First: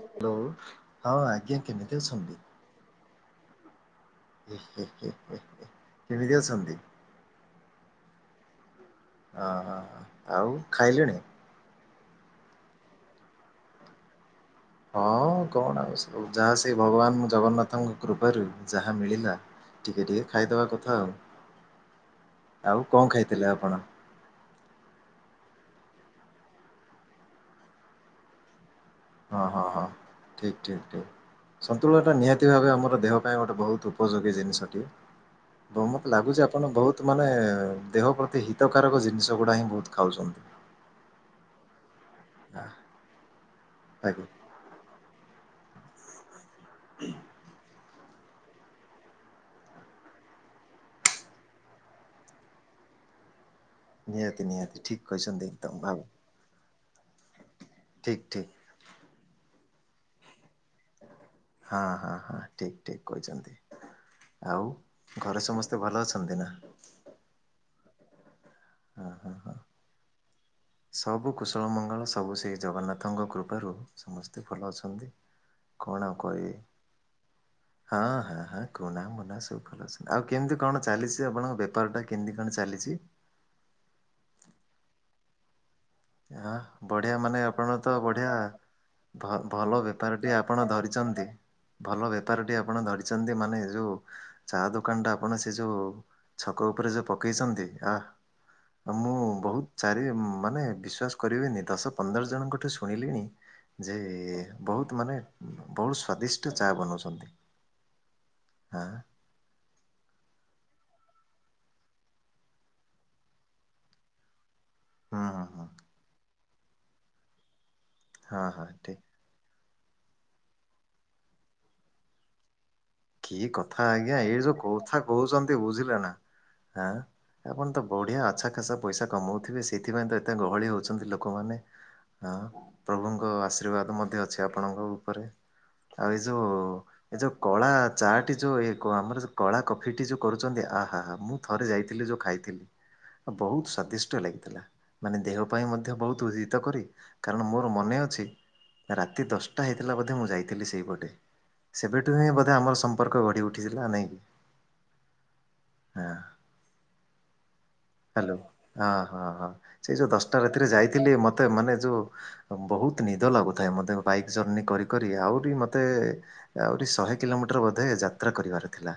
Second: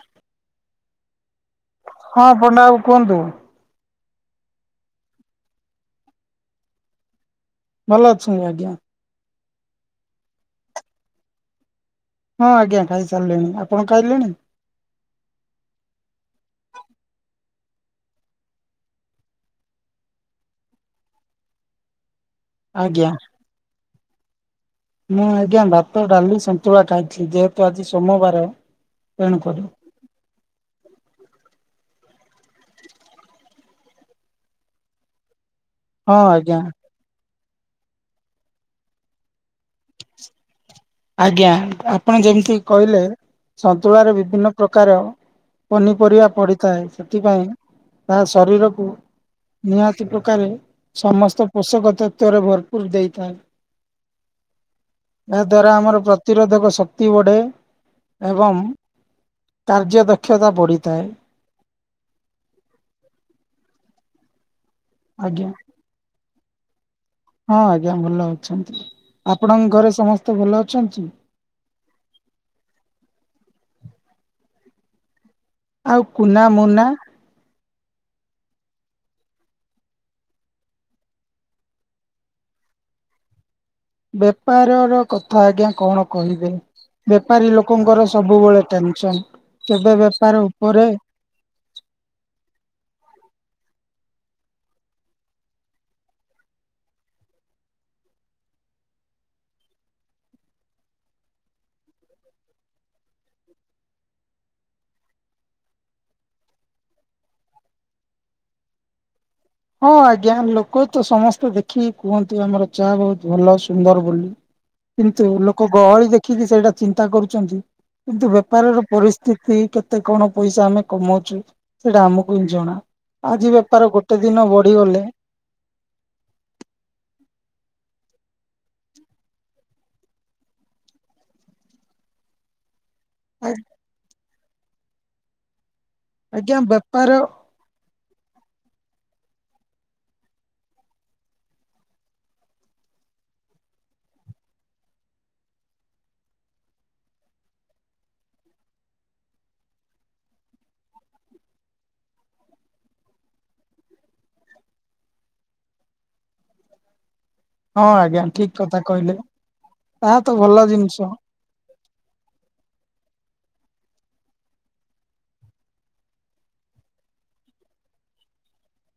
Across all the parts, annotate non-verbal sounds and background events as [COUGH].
Hello ହଁ ଆଜ୍ଞା କେମିତି ହଁ ଅଛନ୍ତି? ପଣ୍ଡା ବାବୁ କୁହନ୍ତୁ କେମିତି ଅଛନ୍ତି? ଭଲ ଅଛି ଆଜ୍ଞା। ହଁ ହଁ ହଁ ଆଉ ଖାଇଲେଣି? ହଁ ଆଜ୍ଞା ଖାଇ ସାରିଲିଣି ଆପଣ ଖାଇଲେଣି? ହଁ କଣ ଆ ଯାହା ସେ ଭଗବାନ ଜଗନ୍ନାଥ ତାଙ୍କ କୃପାରୁ ଯାହା ମିଳିଲା ଟିକେ ଟିକେ ଖାଇଦେବା କଥା ଆଉ। ଆଉ ଆଜ୍ଞା କଣ ଖାଇଥିଲେ ଆପଣ? ମୁଁ ଆଜ୍ଞା ଭାତ ଡାଲି ସନ୍ତୁଳା ଖାଇଥିଲି ଯେହେତୁ ଆଜି ସୋମବାର। ହଁ ହଁ ତେଣୁକରି ହଁ ଠିକ ଠିକ ସ ତୁଳ ଟା ନିହାତି ଭାବେ ଆମର ଦେହ ପାଇଁ ଗୋଟେ ବହୁତ ଉପଯୋଗୀ ଜିନିଷଟିଏ। ବ ମତେ ହଁ ଲାଗୁଛି ଆଜ୍ଞା ଆପଣ ବହୁତ ମାନେ ଦେହ ପ୍ରତି ହିତକାରକ ଜିନିଷ ଗୁଡା ହିଁ ବହୁତ ଖାଉଛନ୍ତି। ଆଜ୍ଞା ଆପଣ ଯେମିତି କହିଲେ ସନ୍ତୁଳାରେ ଆଜ୍ଞା ବିଭିନ୍ନ ପ୍ରକାର ପନିରିବା ପଡି ଥାଏ ସେଥିପାଇଁ ତାହା ଶରୀରକୁ ନିହାତି ପ୍ରକାରେ ସମସ୍ତ ପୋଷକ ତତ୍ଵରେ ଭରପୁର ଦେଇଥାଏ। ନିହାତି ନିହାତି। ଠିକ୍ କହିଛନ୍ତି ଏହା ଦ୍ଵାରା ଏକଦମ ଆମର ଭାବେ ପ୍ରତିରୋଧକ ଶକ୍ତି ତି ବଢେ। ଠିକ୍ ଠିକ୍। ଏବଂ। କାର୍ଯ୍ୟ ଦକ୍ଷତା ବଢ଼ିଥାଏ। ହଁ ହଁ ହଁ ଠିକ ଠିକ କହିଛନ୍ତି। ଆଉ। ଘରେ ଆଜ୍ଞା। ସମସ୍ତେ ଭଲ ଅଛନ୍ତି ନା? [UNINTELLIGIBLE] ହଁ ଆଜ୍ଞା ଭଲ ଅଛ ଅଛନ୍ତି, ହଁ ହଁ ହଁ ଆପଣଙ୍କ ଘରେ ସମସ୍ତେ ଭଲ ଅଛନ୍ତି? ସବୁ କୁଶଳ ମଙ୍ଗଳ ସବୁ ସେଇ ଜଗନ୍ନାଥଙ୍କ କୃପା ାରୁ ସମସ୍ତେ ଭଲ ଅଛନ୍ତି। କଣ ଆଉ କୁନା କହିବି ମୁନା? ହଁ ହଁ ହଁ କୁନା ମୁନା ସବୁ ଭଲ ଅଛନ୍ତି ଆଉ କେମିତି କଣ ଚାଲିଛି ଆପଣଙ୍କ ବେପାର ଟା କେମିତି କଣ ଚାଲିଛି? ବେପାର ର କଥା ଆଜ୍ଞା କଣ କହିବେ? ହ ବଢିଆ ମାନେ ବେପାରୀ ଆପଣ ତ ଲୋକଙ୍କର ବଢିଆ ସବୁବେଳେ ଟେନସନ୍। ଭଲ କେବେ ବେପାର ବେପାରଟି ଆପଣ ଉପରେ ଧରିଛନ୍ତି ଭଲ ବେପାରଟି ଆପଣ ଧରିଛନ୍ତି ମାନେ ାନ ଯୋଉ ଚା ଦୋକାନ ଟା ଆପଣ ସେ ଯୋଉ ଛକ ଉପରେ ଯୋଉ ପକେଇଛନ୍ତି ଆ ମୁଁ ବହୁତ ଚାରି ମାନେ ବି ବିଶ୍ଵାସ କରିବେନି ଦଶ ପନ୍ଦର ଜଣଙ୍କ ଠୁ ଶୁଣିଲିଣି ଯେ ବହୁତ ମାନେ ବହୁତ ସ୍ଵାଦିଷ୍ଟ ଚା ବନଉଛନ୍ତି। ହଁ ଆଜ୍ଞା ଲୋକ ତ ସମସ୍ତେ ଦେଖିକି କୁହନ୍ତିୁ ଆମର ଚାହା ବହୁତ ଭଲ ସୁନ୍ଦର ବୋଲି। ହୁଁ କିନ୍ତୁ ହୁଁ ହୁଁ ଲୋକ ଗହଳି ଦେଖିକି ସେଇଟା ଚିନ୍ତା କରୁଛନ୍ତି। କିନ୍ତୁ ହଁ ହଁ ବେପାରର ଠିକ ପରିସ୍ଥିତି କେତେ କେତେ କଣ ପଇସା ଆମେ କମାଉଛୁ ସେଇଟା ଆମକୁ ହିଁ ଜଣା। କି ଆଜି କଥା ବେପାର ଗୋଟେ ଆଜ୍ଞା ଏଇ ଦିନ ଯୋଉ କଥା ବଢିଗଲେ କହୁଛନ୍ତି ବୁଝିଲେ ନାଁ ଆଁ। ଆପଣ ତ ବଢିଆ ଆଛା ଖାସା ପଇସା କମଉଥିବେ ସେଇଥିପାଇଁ ତ ଏତେ ଗହଳି ହଉଛନ୍ତି ଲୋକମାନେ ହଁ। ପ୍ରଭୁଙ୍କ ଆଶୀର୍ବାଦ ମଧ୍ୟ ଅଛି। ଅଛି ଆପଣଙ୍କ ଉପରେ। ଆଉ ଏଇ ଯୋଉ ଆଜ୍ଞା ଏଇ ବେପାର ଯୋଉ କଳା ଚା ଟି ଯୋଉଇ କ ଆମର କଳା କଫିଟି ଯୋଉ କରୁଚନ୍ତି ଆହା ହା ହା। ମୁଁ ଥରେ ଯାଇଥିଲି ଯୋଉ ଖାଇଥିଲି ବହୁତ ସ୍ଵାଦିଷ୍ଟ ଲାଗିଥିଲା। ମାନେ ଦେହ ପାଇଁ ମଧ୍ୟ ବହୁତ ଉହିତ କରି, କାରଣ ମୋର ମନେ ଅଛି ରାତି ଦଶଟା ହେଇଥିଲା ବୋଧେ ମୁଁ ଯାଇଥିଲି ସେଇପଟେ ସେବେଠୁ ହିଁ ବୋଧେ ଆମର ସମ୍ପର୍କ ଗଢି ଉଠିଥିଲା ନେଇକି। ହଁ ଆଜ୍ଞା ହାଲୋ ଠିକ କଥା ହ କହିଲେ ହଁ ହଁ ସେଇ ଯୋଉ ତାହା ତ ଦଶଟା ରାତିରେ ଭଲ ଜିନିଷ। ଯାଇଥିଲେି ମତେ ମାନେ ଯୋଉ ବହୁତ ନିଦ ଲାଗୁ ଥାଏ। ମୋତେ ବାଇକ୍ ଜର୍ଣି କରି କରି ଆହୁରି ମୋତେ ଆହୁରି ଶହେ କିଲୋମିଟର ବୋଧେ ଯାତ୍ରା କରିବାର ଥିଲା।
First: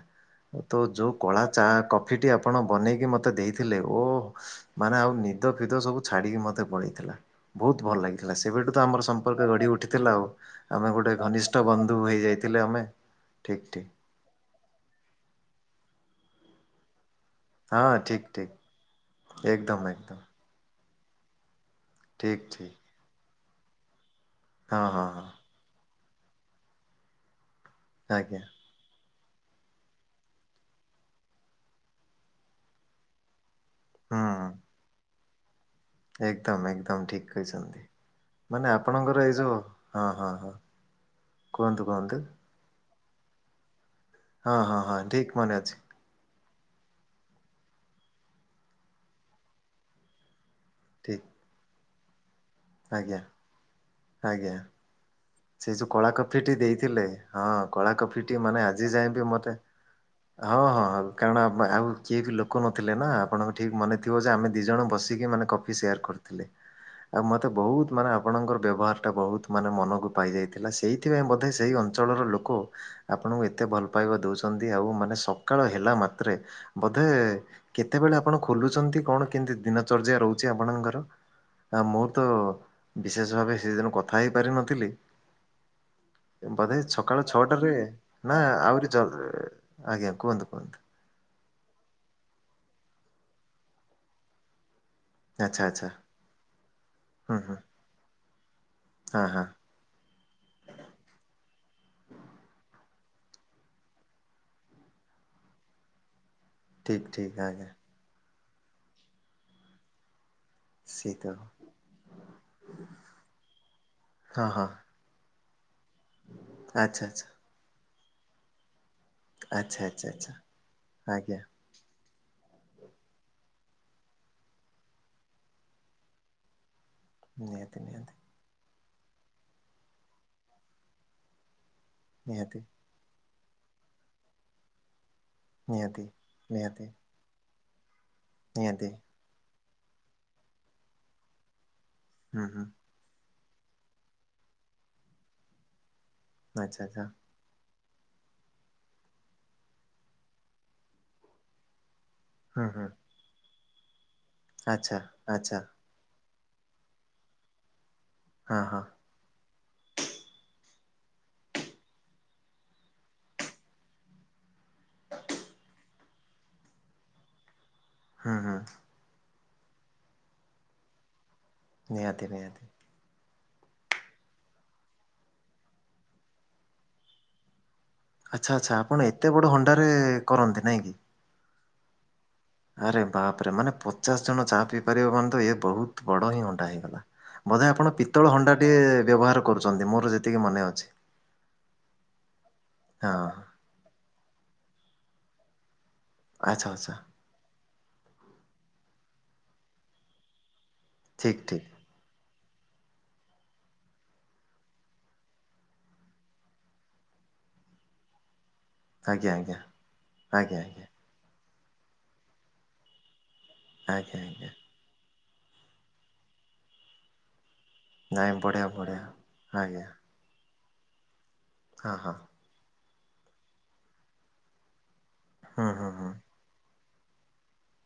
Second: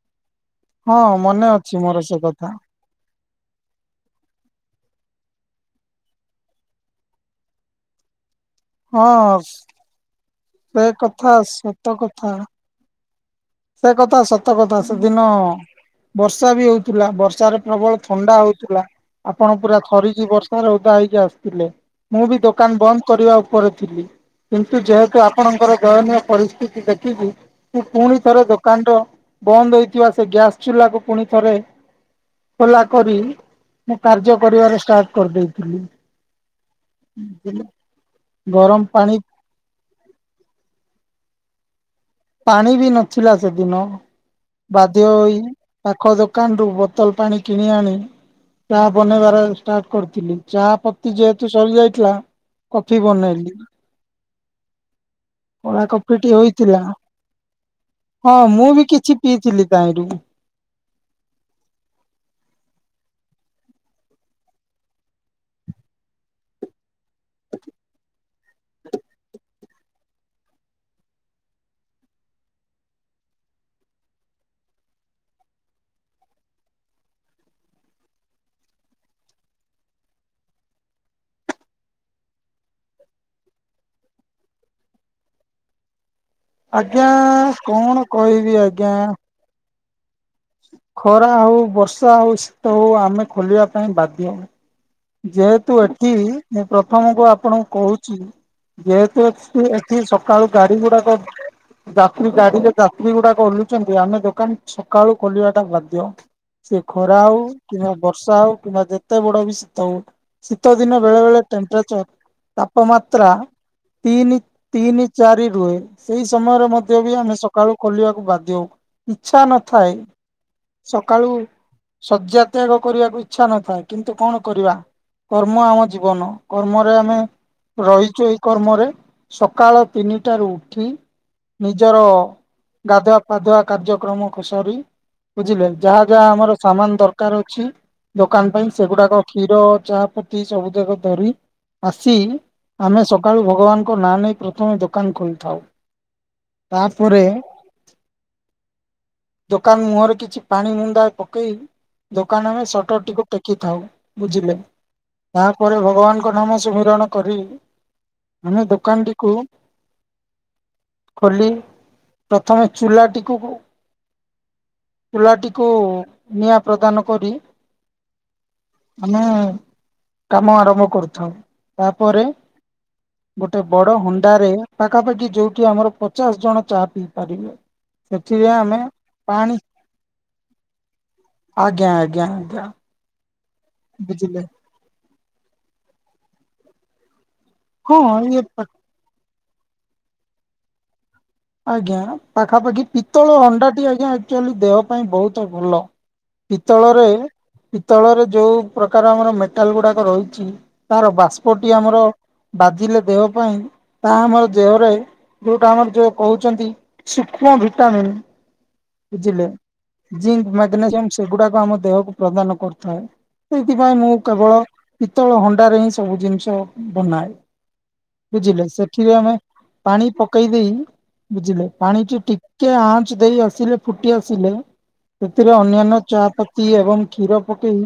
ତ ହଁ ଯୋଉ କଳା ମନେ ଚା ଅଛି ମୋର ସେ କଫିଟି କଥା ଆପଣ ବନେଇକି ମୋତେ ଦେଇଥିଲେ ଓହ। ମାନେ ଆଉ ନିଦ ଫିଦ ସବୁ ଛାଡିକି ମତେ ପଳେଇଥିଲା ବହୁତ ଭଲ ଲାଗିଥ ଥିଲା ସେବେଠୁ ତ ଆମର ହଁ ସମ୍ପର୍କ ଗଢ଼ି ଉଠିଥିଲା ଆଉ। ସେ ଆମେ ଗୋଟେ କଥା ଘନିଷ୍ଠ ସତ ବନ୍ଧୁ ହେଇ କଥା। ଯାଇଥିଲେ ଆମେ। ଠିକ୍ ଠିକ୍ ସେ କଥା ସତ କଥା ସେଦିନ ବର୍ଷା ବି ହଉଥିଲା ବର୍ଷା ର୍ଷାରେ ହଁ ପ୍ରବଳ ଠିକ୍ ଥଣ୍ଡା ଠିକ୍ ହଉଥିଲା ଆପଣ ପୁରା ଏକଦମ୍ ଏକଦମ୍ ଥରିକି ବର୍ଷାରେ ଡ଼ା ହେଇକି ଆସିଥିଲେ। ମୁଁ ବି ଠିକ୍ ଠିକ୍ ଦୋକାନ ବନ୍ଦ କରିବା କରୁଥିଲି। କିନ୍ତୁ ହଁ ହଁ ଯେହେତୁ ହଁ ଆପଣଙ୍କର ଦୟନୀୟ ପରିସ୍ଥିତି ଦେଖିକି ମୁ ପୁଣି ଆଜ୍ଞା ଥରେ ଦୋକାନ ର ବନ୍ଦ ହେଇଥିବା ସେ ଗ୍ୟାସ ଚୁଲାକୁ ପୁଣି ଥରେ, ଖୋଲା କରି ମୁଁ କାର୍ଯ୍ୟ କରିବାରେ ଷ୍ଟାର୍ଟ କରି ଦେଇ ଏକଦମ ଏକଦମ ଠିକ କହିଚନ୍ତି, ମାନେ ଗରମ ପାଣି ଆପଣଙ୍କର ଏଇ ଯୋଉ ହଁ ହଁ ହଁ। କୁହନ୍ତୁ। କୁହନ୍ତୁ ପାଣି ବି ନ ଥିଲା ସେଦିନ। ହଁ ହଁ ହଁ ବାଧ୍ୟ ଠିକ୍ ହୋଇ ମନେ ଅଛି ପାଖ ଦୋ କାନରୁୁ ବୋତଲ ପାଣି କିଣି ଆଣି, ଚା ବନେଇବାର ଷ୍ଟାର୍ଟ କରିଥିଲି। ଚା ପତି ଠିକ୍ ଯେହେତୁ ସରିଯାଇଥି ଲା। କଫି ଆଜ୍ଞା ବନେଇଲିି। ଆଜ୍ଞା। ସେ କଳା ଯୋଉ କଫିଟି ହୋଇଥିଲା। ଦେଇଥିଲେ ହଁ କଳା ହଁ କଫିଟି ମାନେ ମୁଁ ବି ଆଜି କିଛି ଯାଏଁବି ମତେ ପିଇଥିଲି ତାହିଁରୁ ହଁ ହଁ ହଁ କାରଣ ଆମେ ଆଉ କିଏ ଥିଲୁ। ଲୋକ ନଥିଲେ ନା ଆପଣଙ୍କ ଠିକ ମନେ ଥିବ ଯେ ଆମେ ଦିଇ ଜଣ ବସିକି ମାନେ କଫି ସେୟାର କରିଥିଲେ, ଆଉ ମତେ ବୋହୁତ ମାନେ ଆପଣଙ୍କର ବ୍ୟବହାର ଟା ବୋହୁତ ମାନେ ମନକୁ ପାଇଯାଇଥିଲା, ସେଇଥିପାଇଁ ବୋଧେ ସେଇ ଅଞ୍ଚଳର ଲୋକ ଆପଣଙ୍କୁ ଏତେ ଭଲ ପାଇବା ଦୋଉଚନ୍ତି, ଆଉ ମାନେ ସକାଳ ହେଲା ମାତ୍ରେ ବୋଧେ କେତେବେଳେ ଆପଣ ଖୋଲୁଚନ୍ତି, କଣ କେମିତି ଦିନଚର୍ଯ୍ୟା ରହୁଚି ଆପଣଙ୍କର ଆ ମୋରତ ବିଶେଷ ଭାବେ ସେଦିନ କଥା ହେଇ ପାରିନଥିଲି। ବୋଧେ ଆଜ୍ଞା ଛକାଳ ଛଅଟା ରେ କଣ ନା କହିବି ଆଉରି ଆଜ୍ଞା ଜଲ୍ ଆଜ୍ଞା। କୁହନ୍ତୁ କୁହନ୍ତୁ। ଖରା ହୋଉ ବର୍ଷା ହୋଉ ଶୀତ ହୋଉ ଆମେ ଖୋଲିବା ପାଇଁ ବାଧ୍ୟ ହୋଉ। ଆଚ୍ଛା ଯେହେତୁ ଆଚ୍ଛା ଏଠି ମୁଁ ପ୍ରଥମକୁ ହୁଁ ହୁଁ ଆପଣଙ୍କୁ କୋହୁଚି, ହଁ ହଁ ଯେହେତୁ ଏଠି ସକାଳୁ ଗାଡି ଗୁଡାକ ଯାତ୍ରୀ ଗାଡିରେ ଯାତ୍ରୀ ଗୁଡା ଓହ୍ଲୁଚନ୍ତି ଆମେ ଦୋକାନ ସକାଳୁ ଖୋଲିବାଟା ବାଧ୍ୟ। ସେ ଠିକ୍ ଖରା ଠିକ୍ ହୋଉ ଆଜ୍ଞା କିମ୍ବା ବର୍ଷା ହୋଉ। କିମ୍ବା ଯେତେ ବଡ। [UNINTELLIGIBLE] ଶୀତ ଦିନ ସିଏ ବେଳେ ତ ବେଳେ ଟେମ୍ପରେଚର ତାପମାତ୍ରା ତିନି, ହଁ ହଁ ତିନି ଚାରି [UNINTELLIGIBLE] ସେଇ ସମୟରେ ମଧ୍ୟ ଆଚ୍ଛା ବି ଆମେ ସକାଳୁ। ଖୋଲିବାକୁ ବାଧ୍ୟ ହୋଉ। ଇଚ୍ଛା ଆଚ୍ଛା ଆଚ୍ଛା ନଥାଏ ଆଚ୍ଛା ଆଚ୍ଛା ସକାଳୁ ଆଜ୍ଞା ଶଯ୍ୟା ତ୍ୟାଗ କରିବାକୁ ଇଚ୍ଛା ନଥାଏ କିନ୍ତୁ କଣ କରିବା କର୍ମ ଆମ ଜୀବନ କର୍ମ ଆମେ ନିହାତି ନିହାତି ରହିଚୁ ଏଇ କର୍ମରେ ସକାଳ ତିନିଟାରୁ ଉଠି ନିଜର ନିହାତି ଗାଧୁଆ ପାଧୁଆ କାର୍ଯ୍ୟକ୍ରମକୁ ସରି ବୁଝିଲେ ଯାହା ନିହାତି ଯାହା ଆମର ନିହାତି ସାମାନ ଦରକାର ଅଛି। ଦୋକାନ ପାଇଁ ନିହାତି ସେଗୁଡାକ କ୍ଷୀର ଚାହା ପତି ସବୁ ଯାକ ଧରି ଆସି ହୁଁ ହୁଁ ଆମେ ସ ସକାଳୁ ଭଗବାନଙ୍କ ନାଁ ନେଇ ପ୍ରଥମେ ଦୋକାନ ଖୋଲିଥାଉ। ଆଚ୍ଛା ଆଚ୍ଛା ତାପରେ ଦୋକାନ ମୁହଁରେ କିଛି ପାଣି ମୁନ୍ଦା ପକେଇ ଦୋକାନ ର ହୁଁ ହୁଁ ସଟରଟିକୁ ଟେ କିଥାଉ। ବୁଝିଲେ ଆଚ୍ଛା ଆଚ୍ଛା ତାପରେ ଭଗବାନ ଙ୍କ ନାମ ସୁମରଣ କରି ହଁ ଆମେ ହଁ ଦୋକାନଟିକୁ ଖୋଲି ପ୍ରଥମେ ଚୁଲାଟିକୁ ଚୁଲାଟିକୁ ନିଆଁ ପ୍ରଦାନ କରି ହୁଁ ହୁଁ ମାନେ କାମ ଆରମ୍ଭ କରୁଥାଉ। ତାପରେ ନିହାତି ନିହାତି। ଗୋଟେ ବଡ ହଣ୍ଡାରେ ପାଖାପାଖି ଯୋଉଠି ଆମର ପଚାଶ ଜଣ ଚା ପିଇ ପାରିବେ। ସେଥିରେ ଆମେ ପାଣି ରେ କରନ୍ତି ନାଇଁ କି ଆଜ୍ଞା ଆଜ୍ଞା। ଆଜ୍ଞା ଆରେ ଆରେ ମାନେ ପଚାଶ ବୁଝିଲେ ଜଣ ଚା ପିଇ ପାରିବେ ମାନେ ତ ବହୁତ ବଡ଼ ହିଁ ହାଣ୍ଡା ହେଇଗଲା। ବୋଧେ ଆପଣ ହଁ ପିତଳ ଇଏ ହଣ୍ଡା ଟିଏ ବ୍ୟବହାର କରୁଛନ୍ତି ମୋର ଯେତିକି ମନେ ଅଛି। ଆଜ୍ଞା ପାଖାପାଖି ପିତ୍ତଳ ହଁ ହଣ୍ଡାଟି ଆଜ୍ଞା ଆକଚୁଆଲି ଦେହ ପାଇଁ ବହୁତ ଭଲ। ଆଚ୍ଛା ପିତଳ ଆଚ୍ଛା ରେ ପିତ୍ତଳରେ ଯୋଉ ପ୍ରକାର ଆମର ମେଟାଲ ଗୁଡାକ ରହିଛି। ତାର ଠିକ୍ ଠିକ୍ ବାଷ୍ପଟି ଆମର ବାଜିଲେ ଦେହ ପାଇଁ ତାହା ଆମର ଦେହରେ ଯୋଉଟା ଆମର ଯୋ କହୁଛନ୍ତି ସୂକ୍ଷ୍ମ ଭିଟାମିନ୍। ଆଜ୍ଞା ବୁଝିଲେ ଆଜ୍ଞା ଜିଙ୍କ ଆଜ୍ଞା ଆଜ୍ଞା। ମେଗ୍ନେସିୟମ ସେଗୁଡା ଆମ ଦେହକୁ ପ୍ରଦାନ କରୁଥାଏ। ସେଇଥିପାଇଁ ମୁଁ ଆଜ୍ଞା ଆଜ୍ଞା କେବଳ। ପିତ୍ତଳ ହଣ୍ଡାରେ ହିଁ ସବୁ ଜିନିଷ ବନାଏ। ନାଇଁ ବୁଝିଲେ ବଢ଼ିଆ ବଢ଼ିଆ। ସେଠିରେ ଆମେ ଆଜ୍ଞା ପାଣି ପକେଇ ଦେଇ [INAUDIBLE] ବୁଝିଲେ ହଁ ପାଣି ହଁ [UNINTELLIGIBLE] ଟିକେ ଆଁ [UNINTELLIGIBLE] ଆସିଲେ ଫୁଟି ଆସିଲେ। ସେଥିରେ ହୁଁ ହୁଁ ଅନ୍ୟାନ୍ୟ ହୁଁ ଚାପତି ଏବଂ କ୍ଷୀର ପକେଇ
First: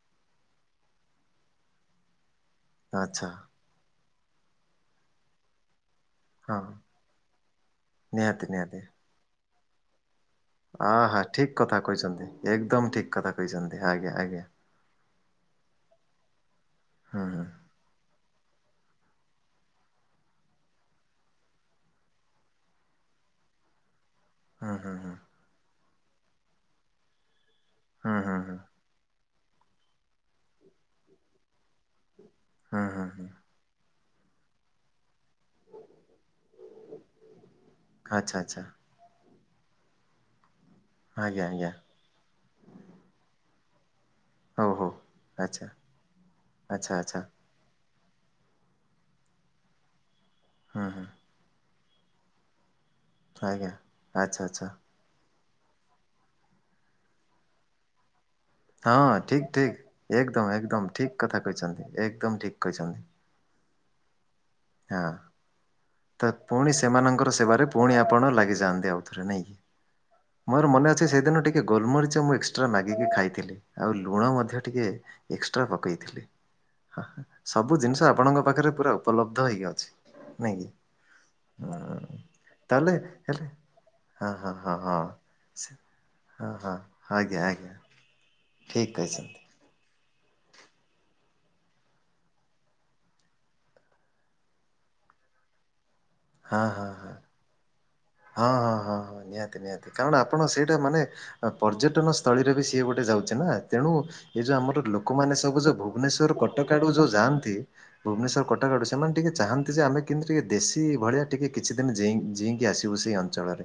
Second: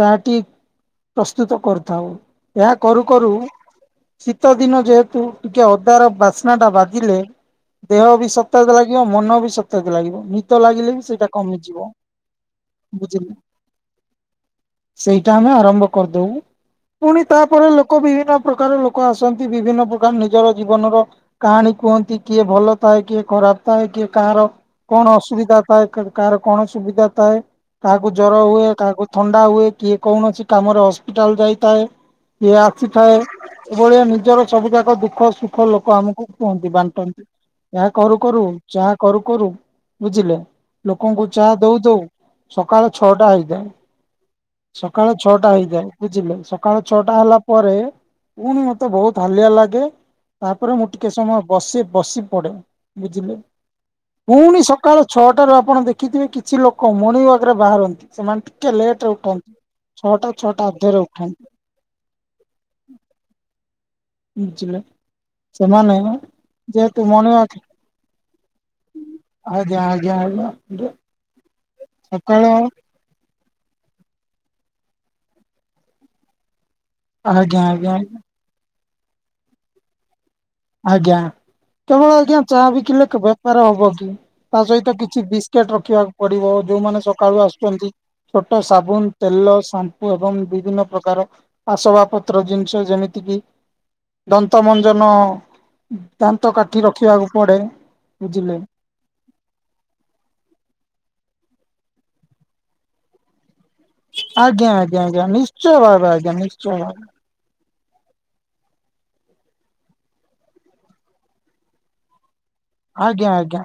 ଚାହାଟି ପ୍ରସ୍ତୁତ କରୁଥାଉ। ଏହା କରୁ ଆଚ୍ଛା କରୁ ଶୀତ ଦିନ ଯେହେତୁ ଟିକେ ଅ ତାର ବାସ୍ନା ହଁ ଟା ବାଜିଲେ ଦେହ ବି ନିହାତି ସତେଜ ଲାଗିବ ମନ [UNINTELLIGIBLE] ବି ସତେଜ ଲାଗିବ। ନି ଆହା ଠିକ କଥା କହିଚନ୍ତି ଏକଦମ ଠିକ୍ ବୁଝିଲେ। କଥା କହିଚନ୍ତି ଆଜ୍ଞା ଆଜ୍ଞା। ସେଇଟା ଆମେ ଆରମ୍ଭ କରିଦବୁ। ପୁଣି ହୁଁ ହୁଁ। ତାପରେ ଲୋକ ବିଭିନ୍ନ ପ୍ରକାର ଲୋକ ଆସନ୍ତି। ବିଭିନ୍ନ ପ୍ରକାର ନିଜର ଜୀବନର କାହାଣୀ କୁହନ୍ତି କିଏ ଭଲ ଥାଏ କିଏ ଖରାପ ଥାଏ କିଏ କାଁ ର ହୁଁ ହୁଁ ହୁଁ କଣ କାହାର କଣ ସୁବିଧା ଥାଏ? କାହାକୁ ହୁଁ ହୁଁ ଜର ହୁଏ ହୁଁ କାହାକୁ ଥଣ୍ଡା ହୁଏ କିଏ କୌଣସି କାମରେ ହସ୍ପିଟାଲ ଯାଇଥାଏ। କିଏ ହୁଁ ହୁଁ ଆସିଥାଏ ହୁଁ ଏଭଳିଆ ନି ଜର ସବୁ ଯାକ ଦୁଃଖ ସୁଖ ଲୋକ ଆମକୁ କୁହନ୍ତି, ବାଣ୍ଟନ୍ତି। ଏହା କରୁ ଆଚ୍ଛା କରୁ ଆଚ୍ଛା ଚା କରୁ କରୁ ବୁଝିଲେ ଲୋକଙ୍କୁ ଆଜ୍ଞା ଚାହା ଆଜ୍ଞା ଦଉ ଦଉ ସକାଳେ ଛଅଟା ହେଇଥାଏ। ହଉ ହଉ। ସକାଳ ଛଅଟା ଆଚ୍ଛା ହେଇଯାଏ ବୁଝିଲେ ସକାଳ ଆଚ୍ଛା ଛଅଟା ଆଚ୍ଛା ହେଲା ପରେ ପୁଣି ମତେ ବହୁତ ହାଲିଆ ଲାଗେ। ତାପରେ ହୁଁ ମୁଁ ହୁଁ ଟିକେ ସମୟ ବସି ବସି ପଡ଼େ। ବୁଝିଲେ ଆଜ୍ଞା ଆଚ୍ଛା ପୁଣି ଆଚ୍ଛା ସକାଳ ଛଅଟା ସକାଳ ରୁ ଆପଣ ଦେଖିଥିବେ କିଛି ଲୋକ ମଣିିଙ୍ଗ ୱାକ ରେ ବାହାରନ୍ତି। ସେମାନେ ଟିକେ ଲେଟରେ ହଁ ଠିକ ଉଠନ୍ତି। ଠିକ ଛଅଟା ଏକଦମ ଛଅଟା ଏକଦମ ଅଧରେ ଠିକ କଥା ଉଠନ୍ତି କହିଚନ୍ତି ଏକଦମ ଠିକ କହିଚନ୍ତି। ବୁଝିଲେ ହଁ ସେମାନେ ତ ପୁଣି ଯେହେତୁ ସେମାନଙ୍କର ମର୍ଣ୍ଣିଂ ୱାକ ସେବାରେ ପୁଣି ଆପଣ ଲାଗିଯାଆନ୍ତି ଆଉଥରେ ନାଇକି। ଆଜ୍ଞା ଆଜ୍ଞା ମୋର ଆଜ୍ଞା ମନେ ଅଛି ସେଦିନ ଟିକେ ଗୋଲମରିଚ ମୁଁ ସକାଳ ଏକ୍ସଟ୍ରା ମାଗିକି ଖାଇଥିଲି। ଆଉ ଲୁଣ ମଧ୍ୟ ଟିକେ ଏକ୍ସଟ୍ରା ପକେଇଥିଲେ। ଆଜ୍ଞା ସବୁ ଆଜ୍ଞା ଜିନିଷ ଆପଣଙ୍କ ପାଖରେ ପୁରା ଉପ ଲବ୍ଧ ହେଇକି ଅଛି। ନାଇଁ କି ଆଜ୍ଞା ହୁଁ, କେବଳ ଆଜ୍ଞା ଚା ତାହେଲେ ବିକିଲେ ହେଲେ ବେପାର ହବ କି ହଁ ହଁ ତା ହଁ ସହିତ ହଁ କିଛି ବିସ୍କେଟ ସେ- ରଖିବାକୁ ପଡିବ ହଁ ହଁ ଯୋଉମାନେ ଆଜ୍ଞା ସକାଳୁ ଆଜ୍ଞା ଆସୁଛନ୍ତି ଛୋଟ ଠିକ୍ ସାବୁନ କହିଛନ୍ତି ତେଲ ଏବଂ ବିଭିନ୍ନ ପ୍ରକାର ଆସବା ପତ୍ର ଜିନିଷ ଯେମିତିକି ଦନ୍ତମଞ୍ଜନ ଦାନ୍ତ ହଁ କାଠି ହଁ ହଁ ରଖିବାକୁ ପଡେ। ବୁଝିଲେ ହଁ ହଁ ହଁ ହଁ ନିହାତି ନିହାତି କାରଣ ଆପଣ ସେଇଟା ମାନେ ହଁ ପର୍ଯ୍ୟଟନ ସ୍ଥଳୀରେ ବି ସିଏ ଗୋଟେ ଯାଉଛି ନା? ତେଣୁ ଏ ଯୋଉ ଆଜ୍ଞା ଆମର ଆଜ୍ଞା ଆଜ୍ଞା ଲୋକମାନେ ସବୁ ନିଶ୍ଚୟ ଯୋଉ ଭାବେ ଭୁବନେଶ୍ୱର ଆଜ୍ଞା କଟକ ନିଶ୍ଚୟ ଆଡୁ ଭାବେ ଯୋଉ ଯାଆନ୍ତି ଭୁବନେଶ୍ୱର କଟକ ଆଡୁ ସେମାନେ ଟିକେ ଚାହାନ୍ତି ଯେ ଆମେ କିନ୍ତୁ ଟିକେ ଦେଶୀ ଭଳିଆ ଟିକେ କିଛି ଦିନି ଜି ଆସିବୁ ସେଇ ଆଜ୍ଞା ଆଜ୍ଞା। ଅଞ୍ଚଳରେ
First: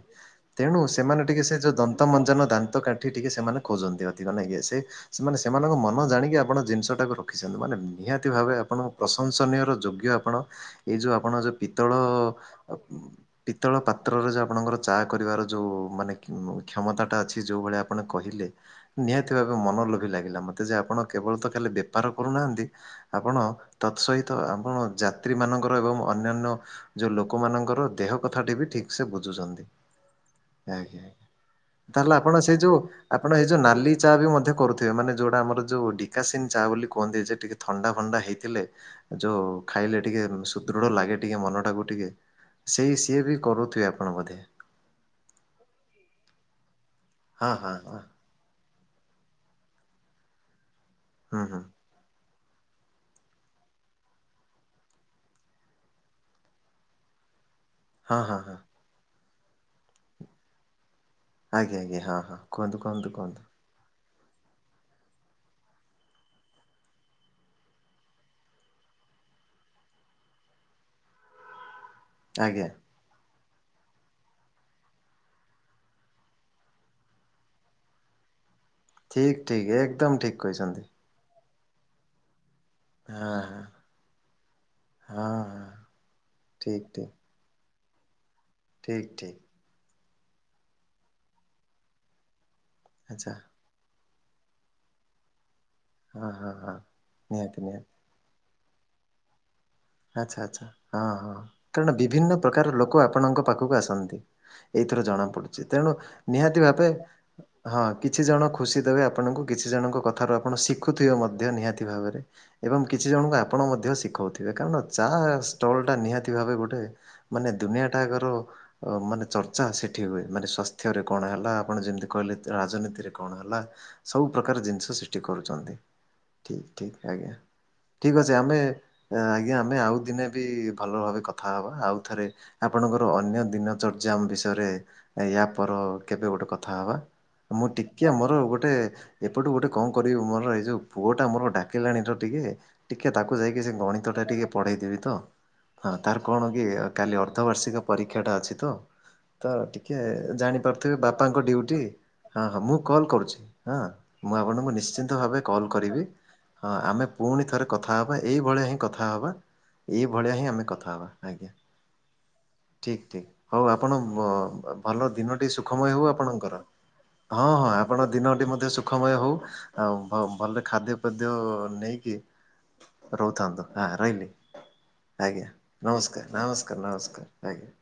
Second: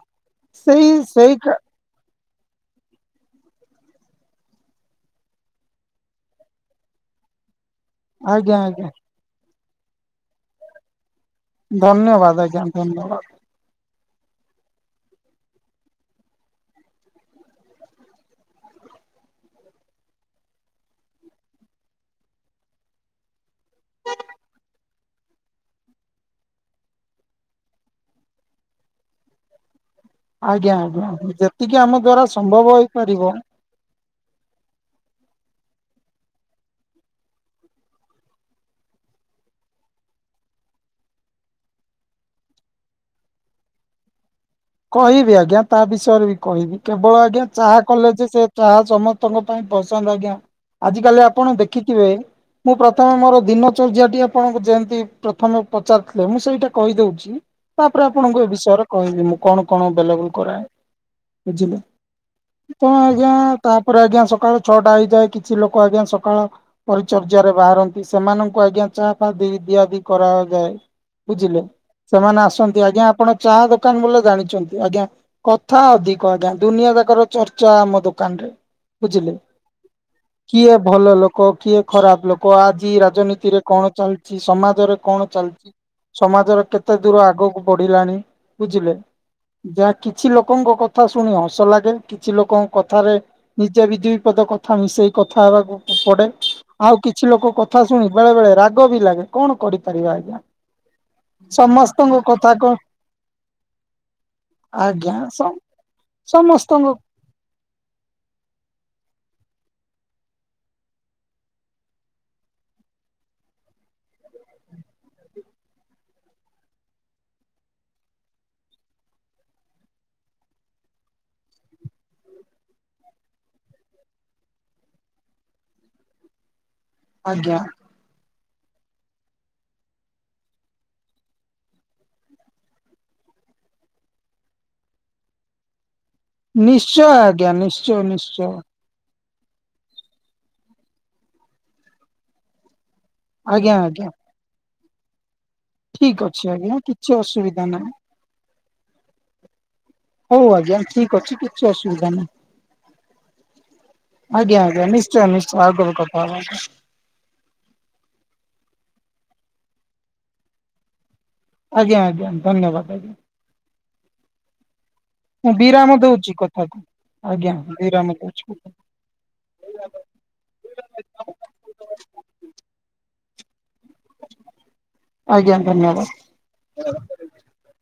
ତେଣୁ ସେଇ ସେମାନେ ସେଇ ଟିକେ ସେ ଯୋଉ ଦନ୍ତମ ଦାନ୍ତ କାଠି ଟିକେ ସେମାନେ ଖୋଜନ୍ତି ଅତି କ ସେମାନେ ସେମାନଙ୍କ ମନ ଜାଣିକି ଆପଣ ଜିନିଷ ଟାକୁ ରଖିଛନ୍ତି ମାନେ ନିହାତି ଆଜ୍ଞା ଭାବେ ଆଜ୍ଞା ଆପଣଙ୍କ ପ୍ରଶଂସନୀୟ ଯୋଗ୍ୟ ଆପଣ ଏଇ ଯୋଉ ଆପଣ ଯେଉଁ ପିତ୍ତଳ [INAUDIBLE] ମାତ୍ରରେ ଯେ ଆପଣଙ୍କର ଚା କରିବାର ଯୋଉ କ୍ଷମତା ମା ଅଛି ଯୋଉ ଭଳିଆ ଆପଣ କହିଲେ ନିହାତି ବେ ମନ ଲୋଭ ଲାଗିଲା ମତେ ଯେ ଆପଣ କେବଳ ତ ଖାଲି ବେପାର କରୁନାହାନ୍ତି ଆପଣ ତତ୍ ସହିତ ଆପଣ ଯାତ୍ରୀ ମାନଙ୍କର ଏବଂ ଅନ୍ୟାନ୍ୟ ଯୋଉ ଲୋକମାନଙ୍କର ଦେହ କଥା ଟି ବି ଠିକ ସେ ବୁଝୁଛନ୍ତି। ଆଜ୍ଞା ଆଜ୍ଞା ଯେତିକି ଆମ ତାହେଲେ ଦ୍ଵାରା ଆପଣ ସେଇ ସମ୍ଭବ ଯୋଉ ହେଇପାରିବ। ଆପଣ ଏଇ ଯୋଉ ନାଲି ଚା ବି ମଧ୍ୟ କରୁଥିବେ ମାନେ ଯୋଉଟା ଆମର ଯୋଉ ଡିକାସିନ୍ ଚା ବୋଲି କୁହନ୍ତି ଯେ ଟିକେ ଥଣ୍ଡା ଫଥଣ୍ଡା ହେଇଥିଲେ ଯୋଉ ଖାଇଲେ ଟିକେ ସୁଦୃଢ ଲାଗେ ଟିକେ ମନ ଟା କୁ ଟିକେ ସେଇ ସିଏ ବି କରୁଥିବେ ଆପଣ ବୋଧେ। କହିବି ଆଜ୍ଞା ତା ବିଷୟରେ ବି କହିବି। କେବଳ ଆଜ୍ଞା ହଁ ହଁ ଚାହା ହଁ କଲେ ଯେ ସେ ଚାହା ସମସ୍ତଙ୍କ ପାଇଁ ପସନ୍ଦ ଆଜ୍ଞା। ଆଜି କାଲି ହୁଁ ଆପଣ ହୁଁ ଦେଖିଥିବେ ମୁଁ ପ୍ରଥମେ ମୋର ଦିନ ଚର୍ଯ୍ୟା ଜେନ୍ତି ପ୍ରଥମ ପଚାର ଥିଲେ ମୁଁ ସେଇଟା କହି ଦଉଛି। ତାପରେ ହଁ ଆପଣଙ୍କୁ ହଁ ଏ ହଁ। ବିଷୟରେ କହିବି ମୁଁ। କଣ କଣ ବୁଲାବୁଲି କରାଏ? ବୁଝିଲେ ଆଜ୍ଞା ଆଜ୍ଞା ହଁ ହଁ କୁହନ୍ତୁ ତ କୁହନ୍ତୁ ଆଜ୍ଞା କୁହନ୍ତୁ ତାପରେ ଆଜ୍ଞା ସକାଳୁ ଛଅଟା ହେଇଯାଏ କିଛି ଲୋକ ଆଜ୍ଞା ସକାଳ ପରିଚର୍ଯଆ ରେ ବାହାରନ୍ତି ସେମାନଙ୍କୁ ଆଜ୍ଞା ଚାହା ଫା ଦିଆଦିଉ କରାଯାଏ ବୁଝିଲେ। ସେମାନେ ଆସନ୍ତି ଆଜ୍ଞା ଆପଣ ଚା ଦୋକାନ ବୋ ଜାଣିଛନ୍ତି ଆଜ୍ଞା କଥା ଅଧିକ ଆଜ୍ଞା ଦୁନିଆ ଯାକର ଚର୍ଚ୍ଚା ଆମ ଦୋକାନରେ। ବୁଝିଲେ ଠିକ ଠିକ ଏକଦମ ଠିକ କହିଛନ୍ତି। କ କିଏ ଖରାପ ଲୋକ କହ ଆଜି ହଁ ରାଜନୀତିରେ ହଁ କଣ ଚାଲିଛି ସମାଜରେ ହଁ କଣ ହଁ ଚାଲିଛି ସମାଜର ଠିକ୍ କେତେ ଠିକ୍ ଦୂର ଆଗକୁ ପଡିଲାନି ଠିକ୍ ଠିକ୍। ଯା କିଛି ଲୋକଙ୍କ କଥା ଶୁଣି ହସ ଲାଗେ କିଛି ଲୋକ କଥାରେ ଆଚ୍ଛା ନିଜେ ବିଧ ଦ କଥା ମିଶେଇ କଥା ହେବାକୁ ପଡେ ହଁ ହଁ ହଁ ଆଉ କିଛି ଲୋକ ନିହାତି ନିହାତି। କଥା ଶୁଣି ବେଳେ ବେଳେ ରା ଆ ବି ଲାଗେ କଣ କରିିବ ଆଛା ଆଛା ହଁ ହଁ କାରଣ ସମସ୍ତଙ୍କ ବିଭିନ୍ନ କଥା କ ପ୍ରକାର ଲୋକ ଆପଣଙ୍କ ପାଖକୁ ଆସନ୍ତି। ଏଇଥର ଆଜ୍ଞା ଜଣା ସମ ପଡୁଛି ତେଣୁ ନିହାତି ସମସ୍ତଙ୍କ ଭାବେ ହଁ କିଛି ଜଣ ଖୁସି ଦେବେ ଆପଣଙ୍କୁ କିଛି ଜଣଙ୍କ କଥାରୁ ଆପଣ ଶିଖୁଥିବେ ମଧ୍ୟ ନିହାତି ଭାବରେ ଏବଂ କିଛି ଜଣଙ୍କୁ ଆପଣ ମଧ୍ୟ ଶିଖଉଥିବେ। କାରଣ ଚା ଷ୍ଟଲ ଟା ନିହାତି ଭାବେ ଗୋଟେ ମାନେ ଦୁନିଆଟାକର ମାନେ ଚର୍ଚ୍ଚା ସେଠି ହୁଏ ମାନେ ସ୍ୱାସ୍ଥ୍ୟରେ କଣ ହେଲା ଆପଣ ଯେମିତି କହିଲେ ରାଜନୀତିରେ କଣ ହେଲା ସବୁ ପ୍ରକାର ଜିନିଷ ସେଠି କରୁଛନ୍ତି ଠିକ୍ ଠିକ ଆଜ୍ଞା ଠିକ୍ ଅଛି। ଯେ ଆମେ ଆଜ୍ଞା ଆମେ ଆଉ ଦିନେ ବି ଭଲ ଭାବେ କଥା ହେବା ଆଉଥରେ ଆପଣଙ୍କର ଅନ୍ୟ ଦିନ ଚର୍ଯ୍ୟା ବିଷୟରେ ୟାପର କେବେ ଗୋଟେ କଥା ହବା ନିଶ୍ଚୟ ଆଜ୍ଞା ମୁଁ ନିଶ୍ଚୟ ଟିକେ ମୋର ନିଶ୍ଚୟ ଗୋଟେ ଏପଟୁ ଗୋଟେ କଣ କରିବି ମୋର ଏଇ ଯେଉଁ ପୁଅଟା ମୋର ଡାକିଲାଣି ତ ଟିକେ ଟିକେ ତାକୁ ଯାଇକି ଆଜ୍ଞା ସେ ଆଜ୍ଞା। ଗଣିତ ଟିକେ ପଢେଇଦେବି ତ ହଁ ଠିକ ତାର ଅଛି କଣ କି ଆଜ୍ଞା କିଛି କାଲି ଅସୁବିଧା ଅର୍ଦ୍ଧବାର୍ଷିକ ନାହିଁ। ପରୀକ୍ଷା ଟା ଅଛି ତ ତ ଟିକେ ହଉ ଆଜ୍ଞା ଜାଣିପାରୁଥିବେ ଠିକ ଅଛି ବାପାଙ୍କ କିଛି ଡ୍ୟୁଟି ଅସୁବିଧା ନାହିଁ। ହଁ ହଁ ମୁଁ କଲ୍ କରୁଛି ହଁ ମୁଁ ଆଜ୍ଞା ଆପଣଙ୍କୁ ଆଜ୍ଞା ନିଶ୍ଚିନ୍ତ ନିଶ୍ଚୟ ଭାବେ ନିଶ୍ଚୟ କଲ୍ ଆଉ କେବେ କରିବି କଥା ହବା ହଁ ଆମେ ପୁଣି ଥରେ କଥା ହବା ଏଇଭଳିଆ ହିଁ ହବା ଏଇ ଭଳିଆ ହିଁ ଆମେ କଥା ହବା। ଆଜ୍ଞା ଆଜ୍ଞା ଧନ୍ୟବାଦ ଆଜ୍ଞା। ହଉ ଆପଣ ଭଲ ଦିନଟି ମୁଁ ସୁଖମୟ ବିରାମ ହଉ ଦଉଛି ଆପଣଙ୍କର କଥାକୁ ଆଜ୍ଞା ହଁ ହଁ ଆପଣଙ୍କ ବିରାମ ଦଉଛି ଦିନଟି ମଧ୍ୟ ସୁଖମୟ ହଉ ଆଉ ଭଲ ଖାଦ୍ୟ ପେଦ୍ୟ ନେଇକି ରହୁ। ଥାନ୍ତ। ହଁ ରହିଲି ଆଜ୍ଞା ନମସ୍କାର ନମସ୍କାର ନମସ୍କାର ଆଜ୍ଞା।